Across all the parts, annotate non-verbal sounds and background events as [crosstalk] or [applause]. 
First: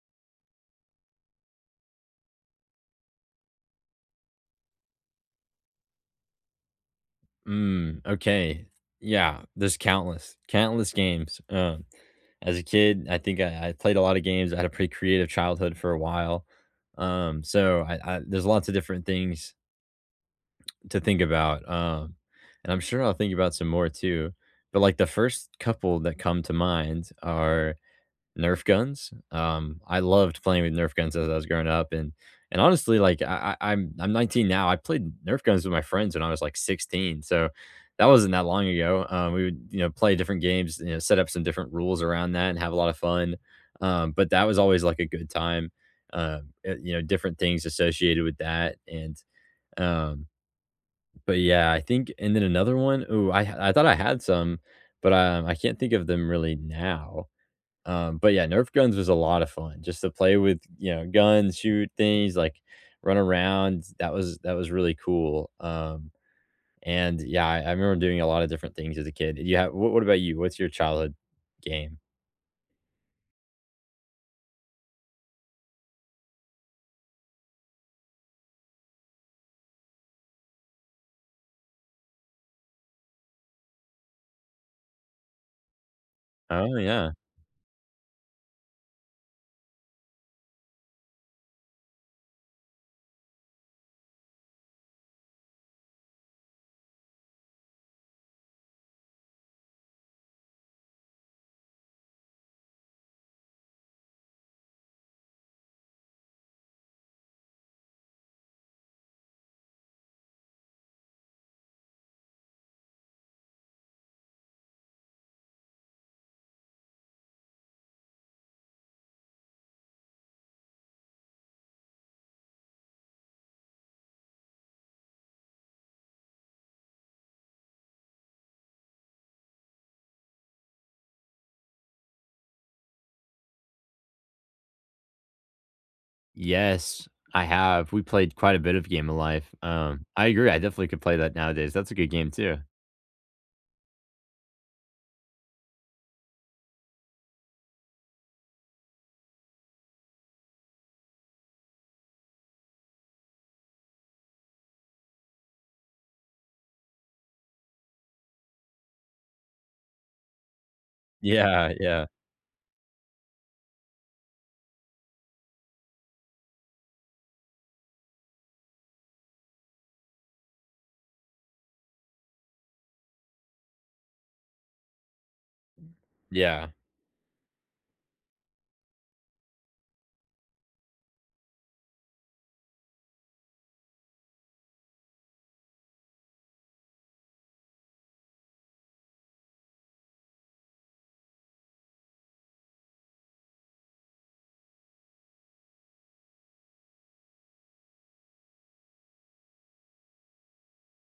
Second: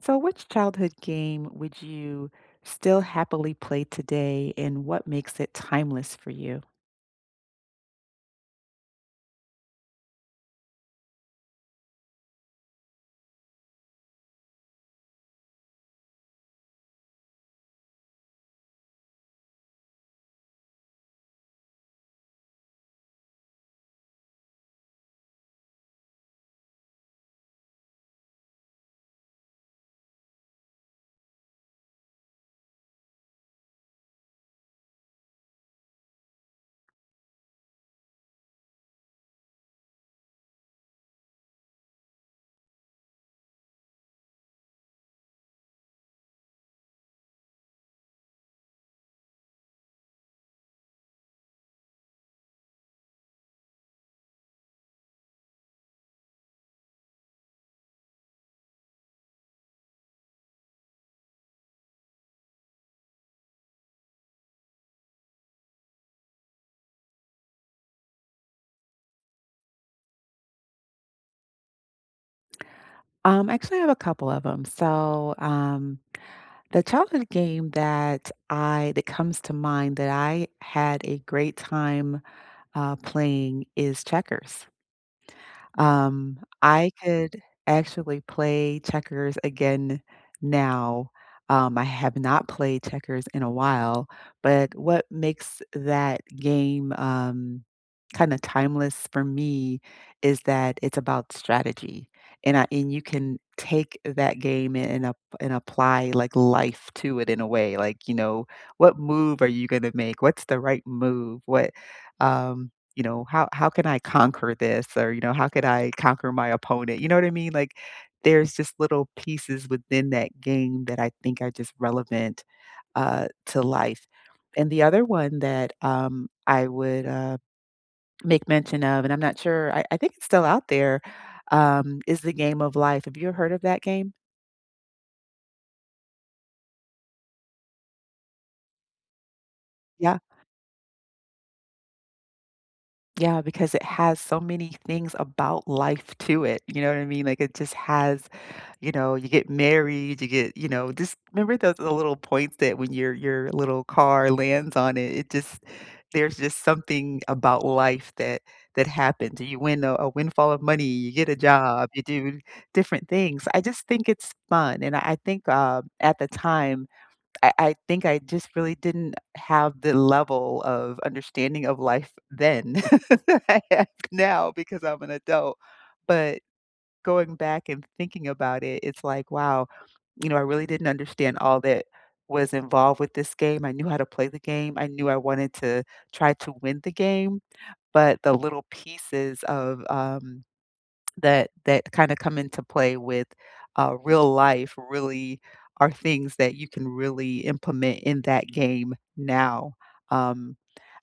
So, which childhood game would you still happily play today, and what makes it timeless for you? Okay. Yeah, there's countless games. As a kid, I think I played a lot of games. I had a pretty creative childhood for a while. So I there's lots of different things to think about. And I'm sure I'll think about some more too. But like the first couple that come to mind are Nerf guns. I loved playing with Nerf guns as I was growing up, and honestly, like I'm 19 now. I played Nerf guns with my friends when I was like 16, so that wasn't that long ago. We would play different games, you know, set up some different rules around that, and have a lot of fun. But that was always like a good time. You know, different things associated with that, and um, but yeah, I think. And then another one. Ooh, I thought I had some, but I can't think of them really now. But yeah, Nerf guns was a lot of fun just to play with, you know, guns, shoot things, like run around. That was really cool. And yeah, I remember doing a lot of different things as a kid. You have what about you? What's your childhood game? Actually, I have a couple of them. The childhood game that comes to mind that I had a great time playing is checkers. Oh I yeah, could actually play checkers again now. I have not played checkers in a while, but what makes that game? Kind of timeless for me is that it's about strategy and you can take that game and apply like life to it in a way, like, you know, what move are you going to make? What's the right move? What um you know, how can I conquer this? Or, you know, how could I conquer my opponent? You know what I mean? Like, there's just little pieces within that game that I think are just relevant to life. And the other one that I would make mention of, and I'm not sure, I think it's still out there, is the Game of Life. Have you heard of that game? yes, I have. We played quite a bit of Game of Life. I agree. I definitely could play that nowadays. That's a good game too. Yeah, because it has so many things about life to it, you know what I mean? Like, it just has, you know, you get married, you get, you know, just remember those, the little points that when your little car lands on it, it just, there's just something about life that that happens. You win a windfall of money, you get a Yeah, job, you yeah, do different things. I just think it's fun, and I think, at the time I think I just really didn't have the level of understanding of life then [laughs] that I have now because I'm an adult. But yeah. going back and thinking about it, it's like, wow, you know, I really didn't understand all that was involved with this game. I knew how to play the game. I knew I wanted to try to win the game, but the little pieces of that that kinda come into play with, real life really are things that you can really implement in that game now. Um,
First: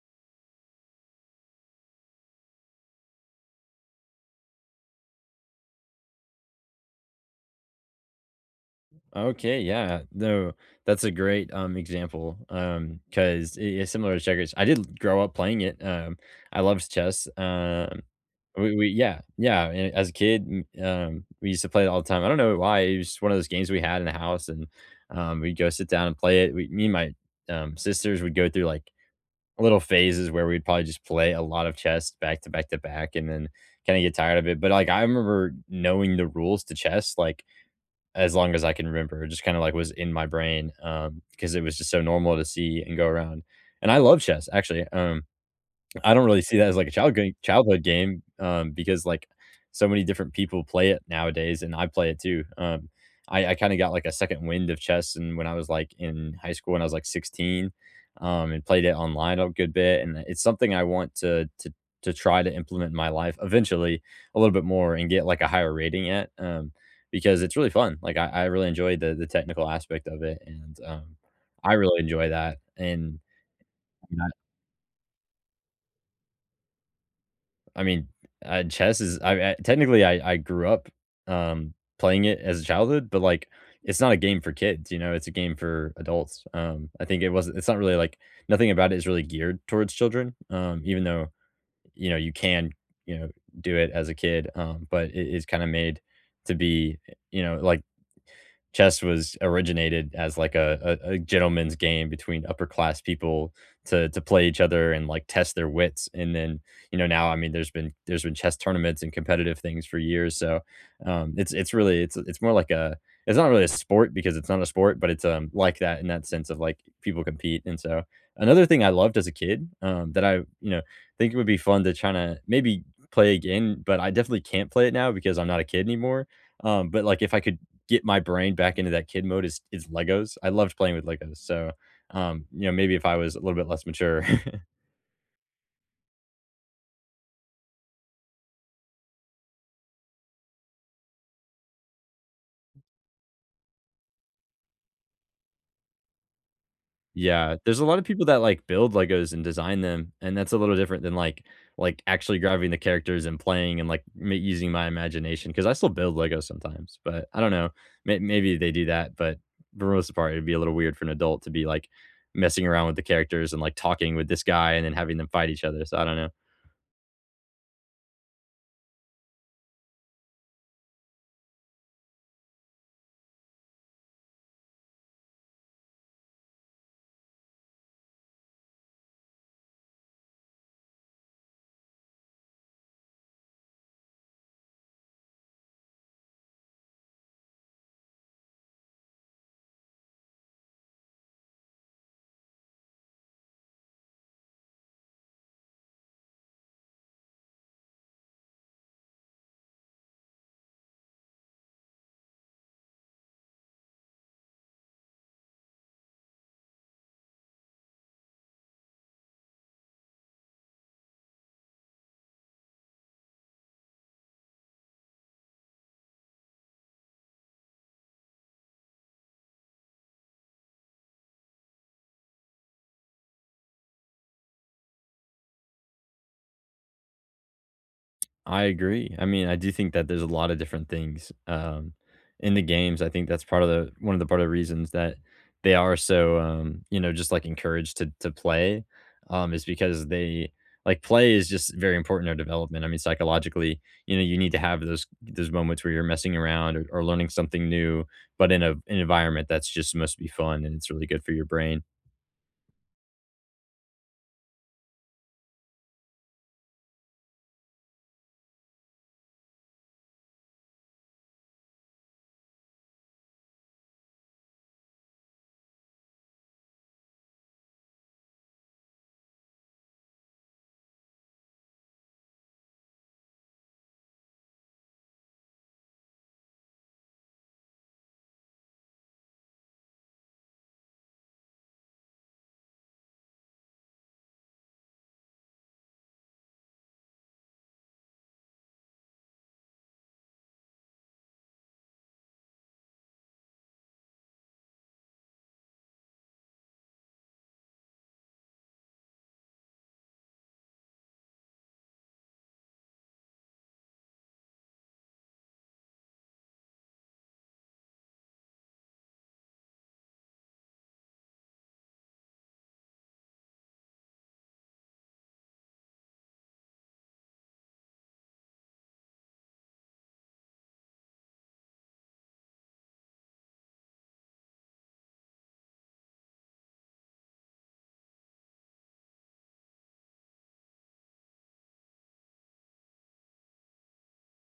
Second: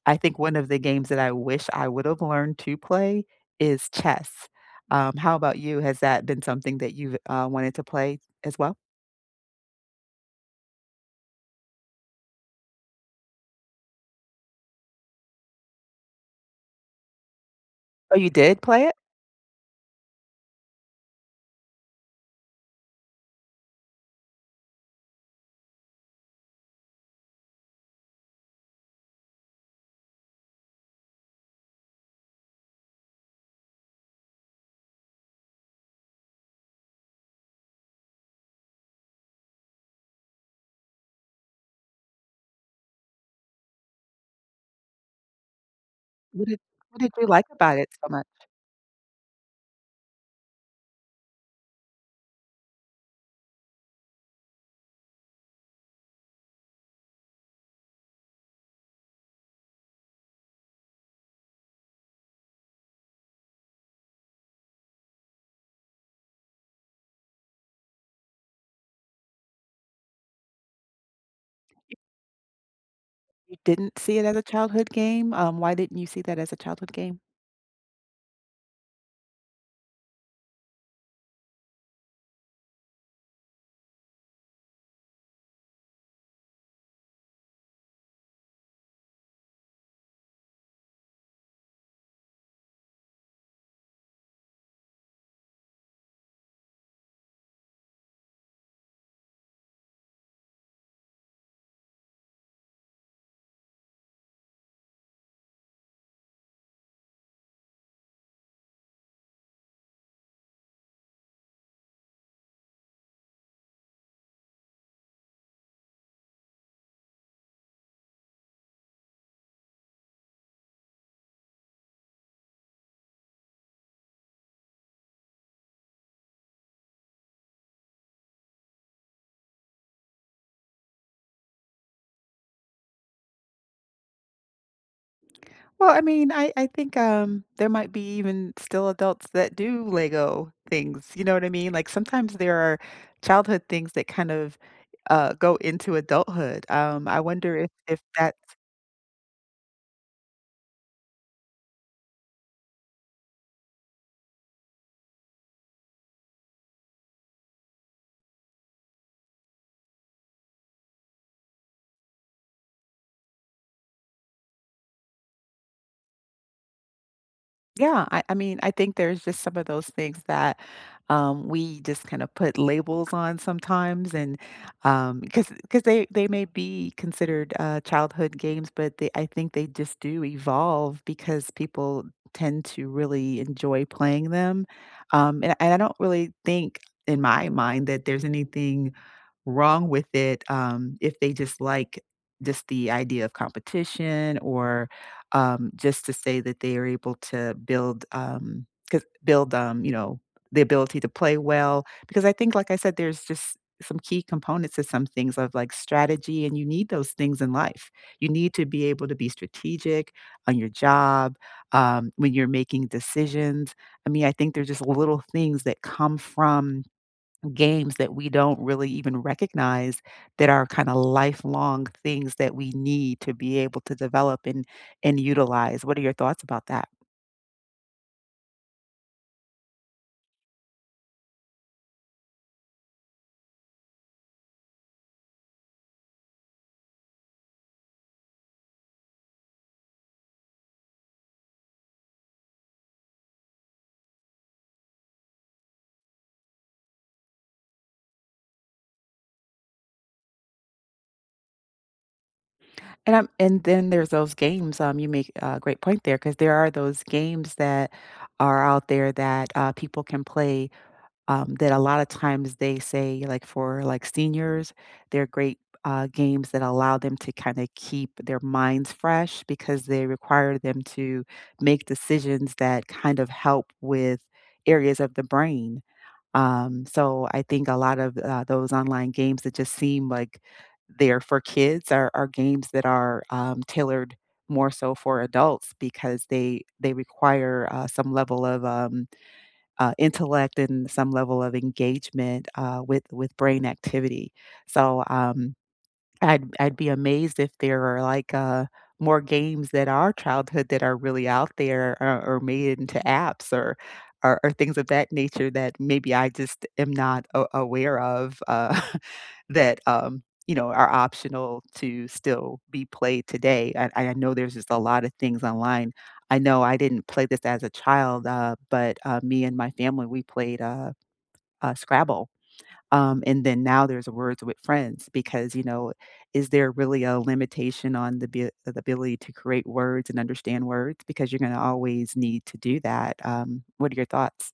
I think one of the games that I wish I would have learned to play is chess. How about you? Has that been something that you've, wanted to play as well? Okay, yeah. No, that's a great example. Because it is similar to checkers. I did grow up playing it. I loved chess. Oh, you did we, play we it? yeah, yeah. And as a kid, we used to play it all the time. I don't know why. It was just one of those games we had in the house, and we'd go sit down and play it. We, me and my sisters would go through like little phases where we'd probably just play a lot of chess back to back to back, and then kind of get tired of it. But like I remember knowing the rules to chess, like as long as I can remember. It just kinda, like, was in my brain, because it was just so normal to see and go around. And I love chess, actually, I don't really What see did, that as, like, a what did you like about childhood it so game, much? Because, like, so many different people play it nowadays, and I play it too, I kinda got, like, a second wind of chess, and when I was, like, in high school when I was, like, 16, and played it online a good bit, and it's something I want to try to implement in my life eventually a little bit more and get, like, a higher rating at, because it's really fun, like, I really enjoy the technical aspect of it, and, I really enjoy that, and You didn't see it as a childhood game? Why didn't you see that as a childhood game? I mean, chess is I technically, I grew up, playing it as a childhood, but, like, it's not a game for kids, you know? It's a game for adults, I think it's not really, like nothing about it is really geared towards children, even though, you know, you can, you know, do it as a kid, but it is kinda made to be, you know, like chess was originated as like a gentleman's game between upper class people to play each other and like test their wits. And then you know now I mean there's been chess tournaments and competitive things for years. So it's really it's more like a it's not really a sport because it's not a sport, but it's like that in that sense of like people compete. And so another thing I loved as a kid that I you know think it would be fun to try to maybe play again, but I definitely can't play it now because I'm not a kid anymore. But like if I could get my brain back into that kid mode is Legos. I loved playing with Legos, so, you know, maybe if I was a little bit less mature. [laughs] Well, I mean, I think, there might be even still adults that do Lego things, you know what I mean? Like, sometimes there are childhood things that kind of, go into adulthood. I Yeah, wonder there's a lot if of people that. that, like, build Legos and design them, and that's a little different than, like, actually grabbing the characters and playing and, like, me using my imagination. Because I still build Legos sometimes, but I don't know, maybe they do that, but for the most part, it'd be a little weird for an adult to be, like, messing around with the characters and, like, talking with this guy and then having them fight each other, so I don't know. Yeah, I mean, I think there's just some of those things that we just kind of put labels on sometimes, and because they may be considered childhood games, but they, I think they just do evolve because people tend to really enjoy playing them, and I don't really think in my mind that there's anything wrong with it, if they just like, just the idea of competition, or just to say that they are able to build, build, you know, the ability to play well, because I think, like I said, there's just some key components to some things of, like, strategy, and you need those things in life. You need to be able to be strategic on your job, when you're making decisions. I mean, I think they're just little things that come from games that we don't really even recognize that are kind of lifelong things that we need to be able to develop and utilize. What are your thoughts about that? I agree. I mean, I do think that there's a lot of different things in the games. I think that's part of the one of the part of the reasons that they are so you know just like encouraged to play is because they like play is just very important in our development. I mean, psychologically, you know, you need to have those moments where you're messing around or learning something new, but in a an environment that's just supposed to be fun and it's really good for your brain. And then there's those games. You make a great point there because there are those games that are out there that people can play, that a lot of times they say, like, for like seniors, they're great games that allow them to kind of keep their minds fresh because they require them to make decisions that kind of help with areas of the brain. So I think a lot of those online games that just seem like they're for kids are games that are tailored more so for adults because they require some level of intellect and some level of engagement, with brain activity. So um, I'd be amazed if there are, like, more games that are childhood that are really out there or made into apps or things of that nature that maybe I just am not a aware of, [laughs] that, you know, are optional to still be played today. I know there's just a lot of things online. I know I didn't play this as a child, but, me and my family, we played, Scrabble. And then now there's words with friends because, you know, is there really a limitation on the, the ability to create words and understand words? Because you're going to always need to do that. What are your thoughts?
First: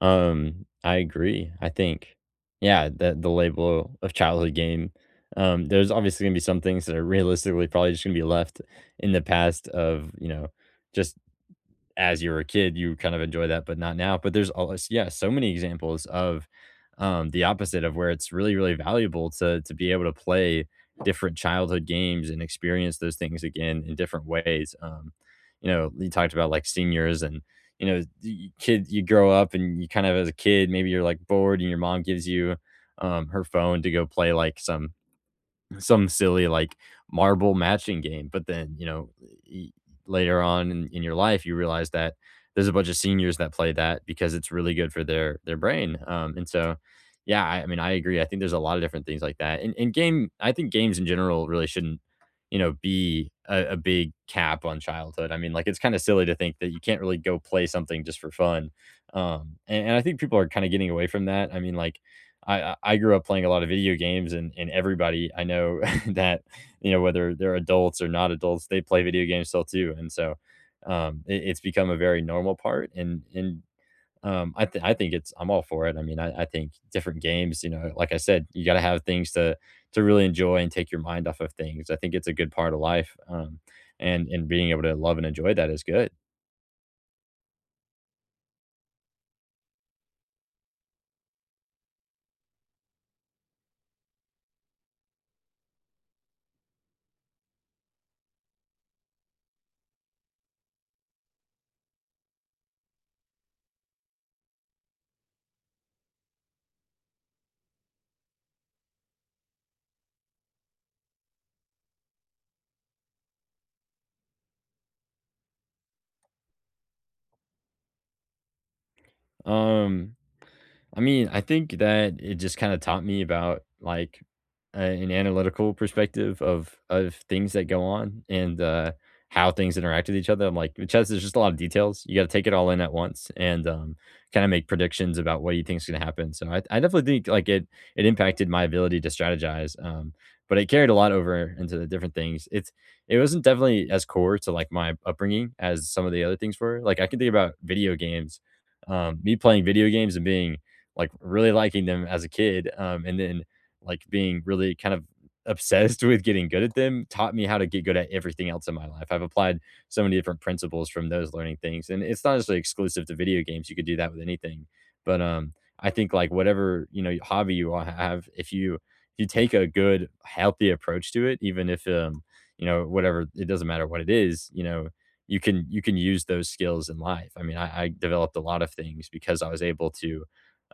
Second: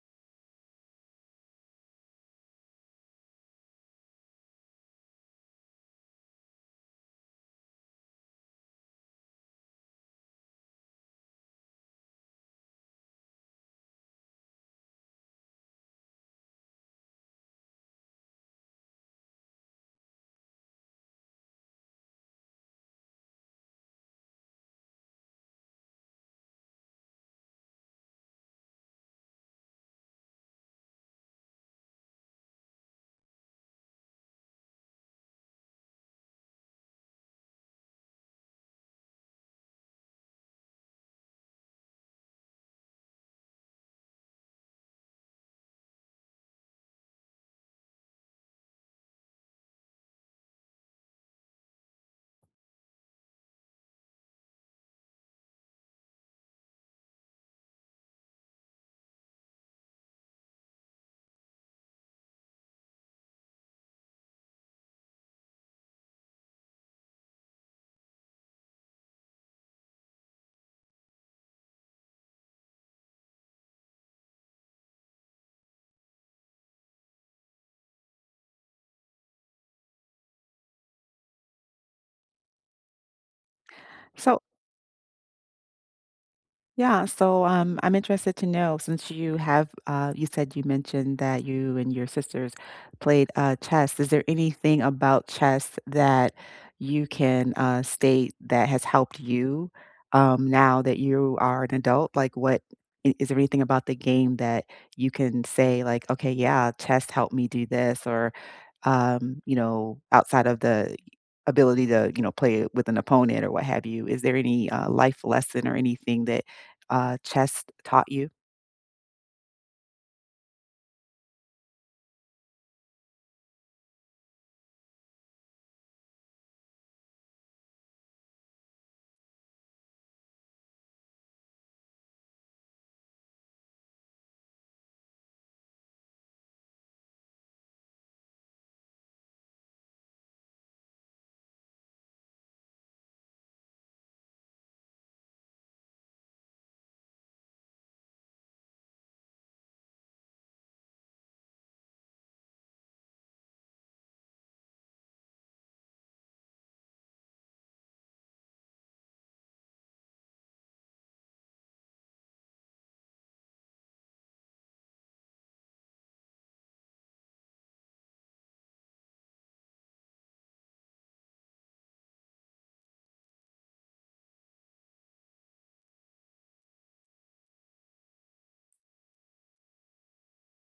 I agree. I think, yeah, that the label of childhood game, there's obviously gonna be some things that are realistically probably just gonna be left in the past of, you know, just as you were a kid, you kind of enjoy that, but not now. But there's always, yeah, so many examples of the opposite of where it's really valuable to be able to play different childhood games and experience those things again in different ways. You know, you talked about like seniors and you know, the kid, you grow up and you kind of as a kid, maybe you're like bored and your mom gives you her phone to go play like some silly like marble matching game. But then, you know, y- later on in your life, you realize that there's a bunch of seniors that play that because it's really good for their brain. And so, yeah, I mean, I agree. I think there's a lot of different things like that. I think games in general really shouldn't, you know, be a big cap on childhood. I mean, like it's kind of silly to think that you can't really go play something just for fun. And I think people are kind of getting away from that. I mean, like I grew up playing a lot of video games, and everybody I know [laughs] that you know whether they're adults or not adults, they play video games still too, and so it's become a very normal part. And I think it's I'm all for it. I mean, I think different games, you know, like I said, you got to have things to really enjoy and take your mind off of things. I think it's a good part of life, So. and being able to love and enjoy that is good. Yeah, so I'm interested to know, since you have, you said you mentioned that you and your sisters played chess. Is there anything about chess that you can state that has helped you, now that you are an adult? Like, what is there anything about the game that you can say, like, okay, yeah, chess helped me do this, or, you know, outside of the ability to, you know, play with an opponent, or what have you? Is there any life lesson or anything that chess taught you? Um, I mean, I think that it just kinda taught me about, like, a an analytical perspective of things that go on and, how things interact with each other. I'm like, chess there's just a lot of details. You gotta take it all in at once and, kinda make predictions about what you think is gonna happen. So I definitely think, like, it impacted my ability to strategize, but it carried a lot over into the different things. It wasn't definitely as core to, like, my upbringing as some of the other things were. Like, I can think about video games. Me playing video games and being like really liking them as a kid, and then like being really kind of obsessed [laughs] with getting good at them taught me how to get good at everything else in my life. I've applied so many different principles from those learning things, and it's not necessarily exclusive to video games. You could do that with anything, but I think like whatever you know hobby you all have, if you take a good healthy approach to it, even if you know whatever it doesn't matter what it is, you know you can use those skills in life. I mean, I developed a lot of things because I was able to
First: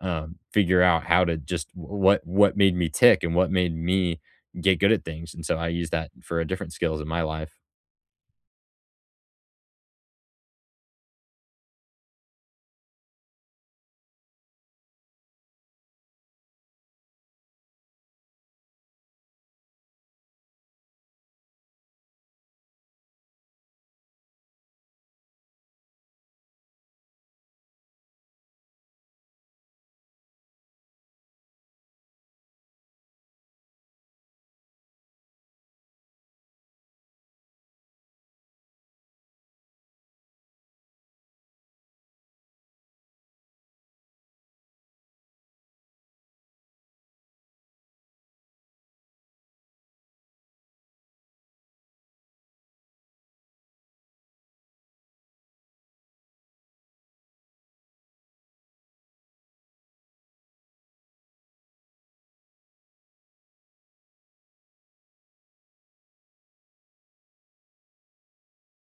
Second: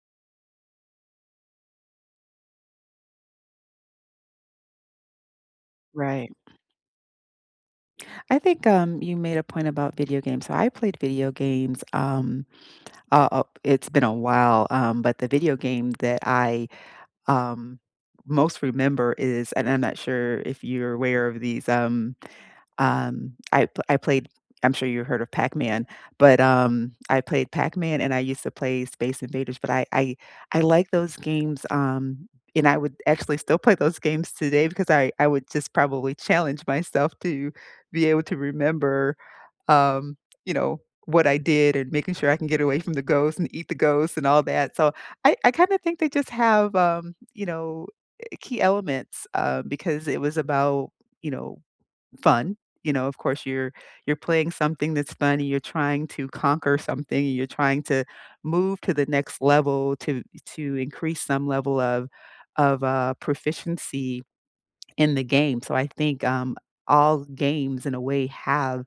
figure out how to just what made me tick and what made me get good at things, and so I use that Right. for different skills in my life. I think, you made a point about video games. So I played video games, it's been a while, but the video game that I, um, most remember is, and I'm not sure if you're aware of these, I played, I'm sure you heard of Pac-Man, but, I played Pac-Man and I used to play Space Invaders, but I like those games, and I would actually still play those games today because I would just probably challenge myself to be able to remember, um, you know, what I did and making sure I can get away from the ghosts and eat the ghosts and all that. So I kinda think they just have, you know, key elements, because it was about, you know, fun. You know, of course, you're playing something that's fun, and you're trying to conquer something, and you're trying to move to the next level to increase some level of proficiency in the game. So I think all games, in a way, have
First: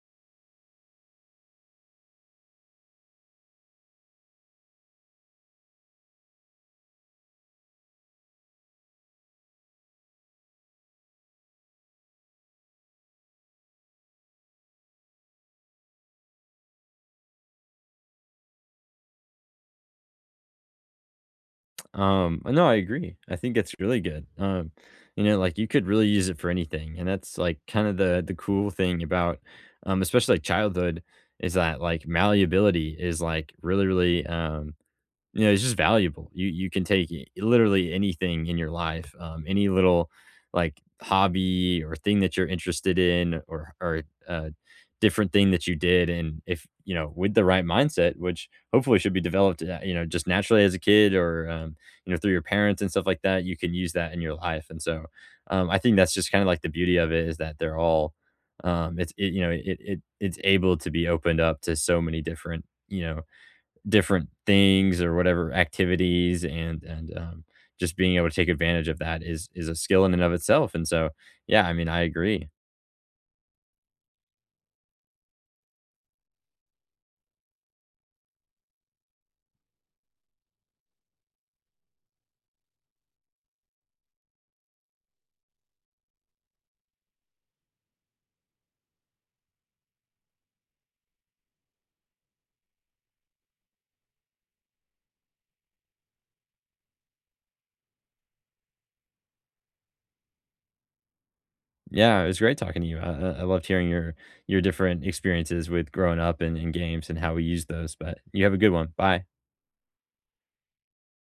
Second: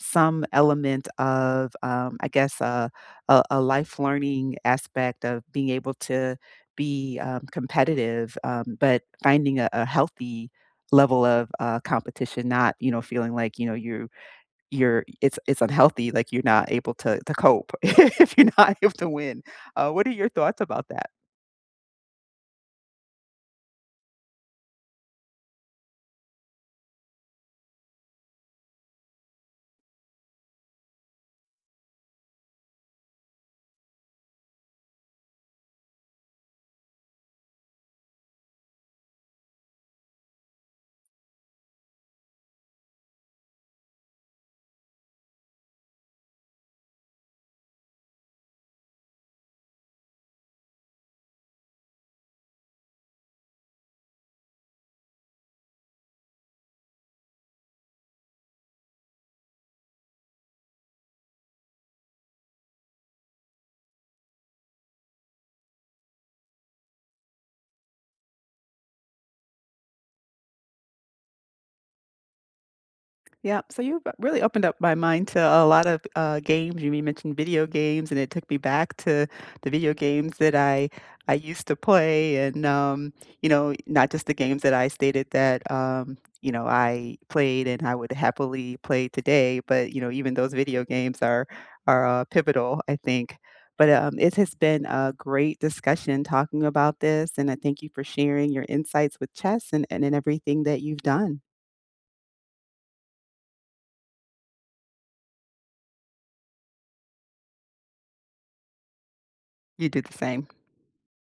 some element of, I guess, a life learning aspect of being able to be competitive, but finding a healthy level of competition, not, you know, feeling like, you know, you you're, it's unhealthy, like you're not able to cope [laughs] if you're not able to win. What are your thoughts about that? No, I agree. I think it's really good. You know, like you could really use it for anything, and that's like kind of the cool thing about, especially like childhood, is that like malleability is like really Yeah, it's just valuable. You can take I literally anything in your life, any little, like, hobby or thing that you're interested in or uh, different thing that you did, and if, you know, with the right mindset, which hopefully should be developed, you know, just naturally as a kid or, you know, through your parents and stuff like that, you can use that in your life, and so, I think that's just kinda like the beauty of it is that they're all, it's it you know, it's able to be opened up to so many different, you know, different things or whatever activities just being able to take advantage of that is a skill in and of itself, and so, yeah, I mean, I agree. Yeah, so you've really opened up my mind to a lot of games. You mentioned video games, and it took me back to the video games that I used to play, and you know, not just the games that I stated that you know, I played and I would happily play today, but you know, even those video games are pivotal, I think. But it has been a great discussion talking about this, and I thank you for sharing your insights with chess and and everything that you've done. Yeah, it was great talking to you. I loved hearing your different experiences with growing up and games and how we use those, but you have a good one. Bye. You do the same.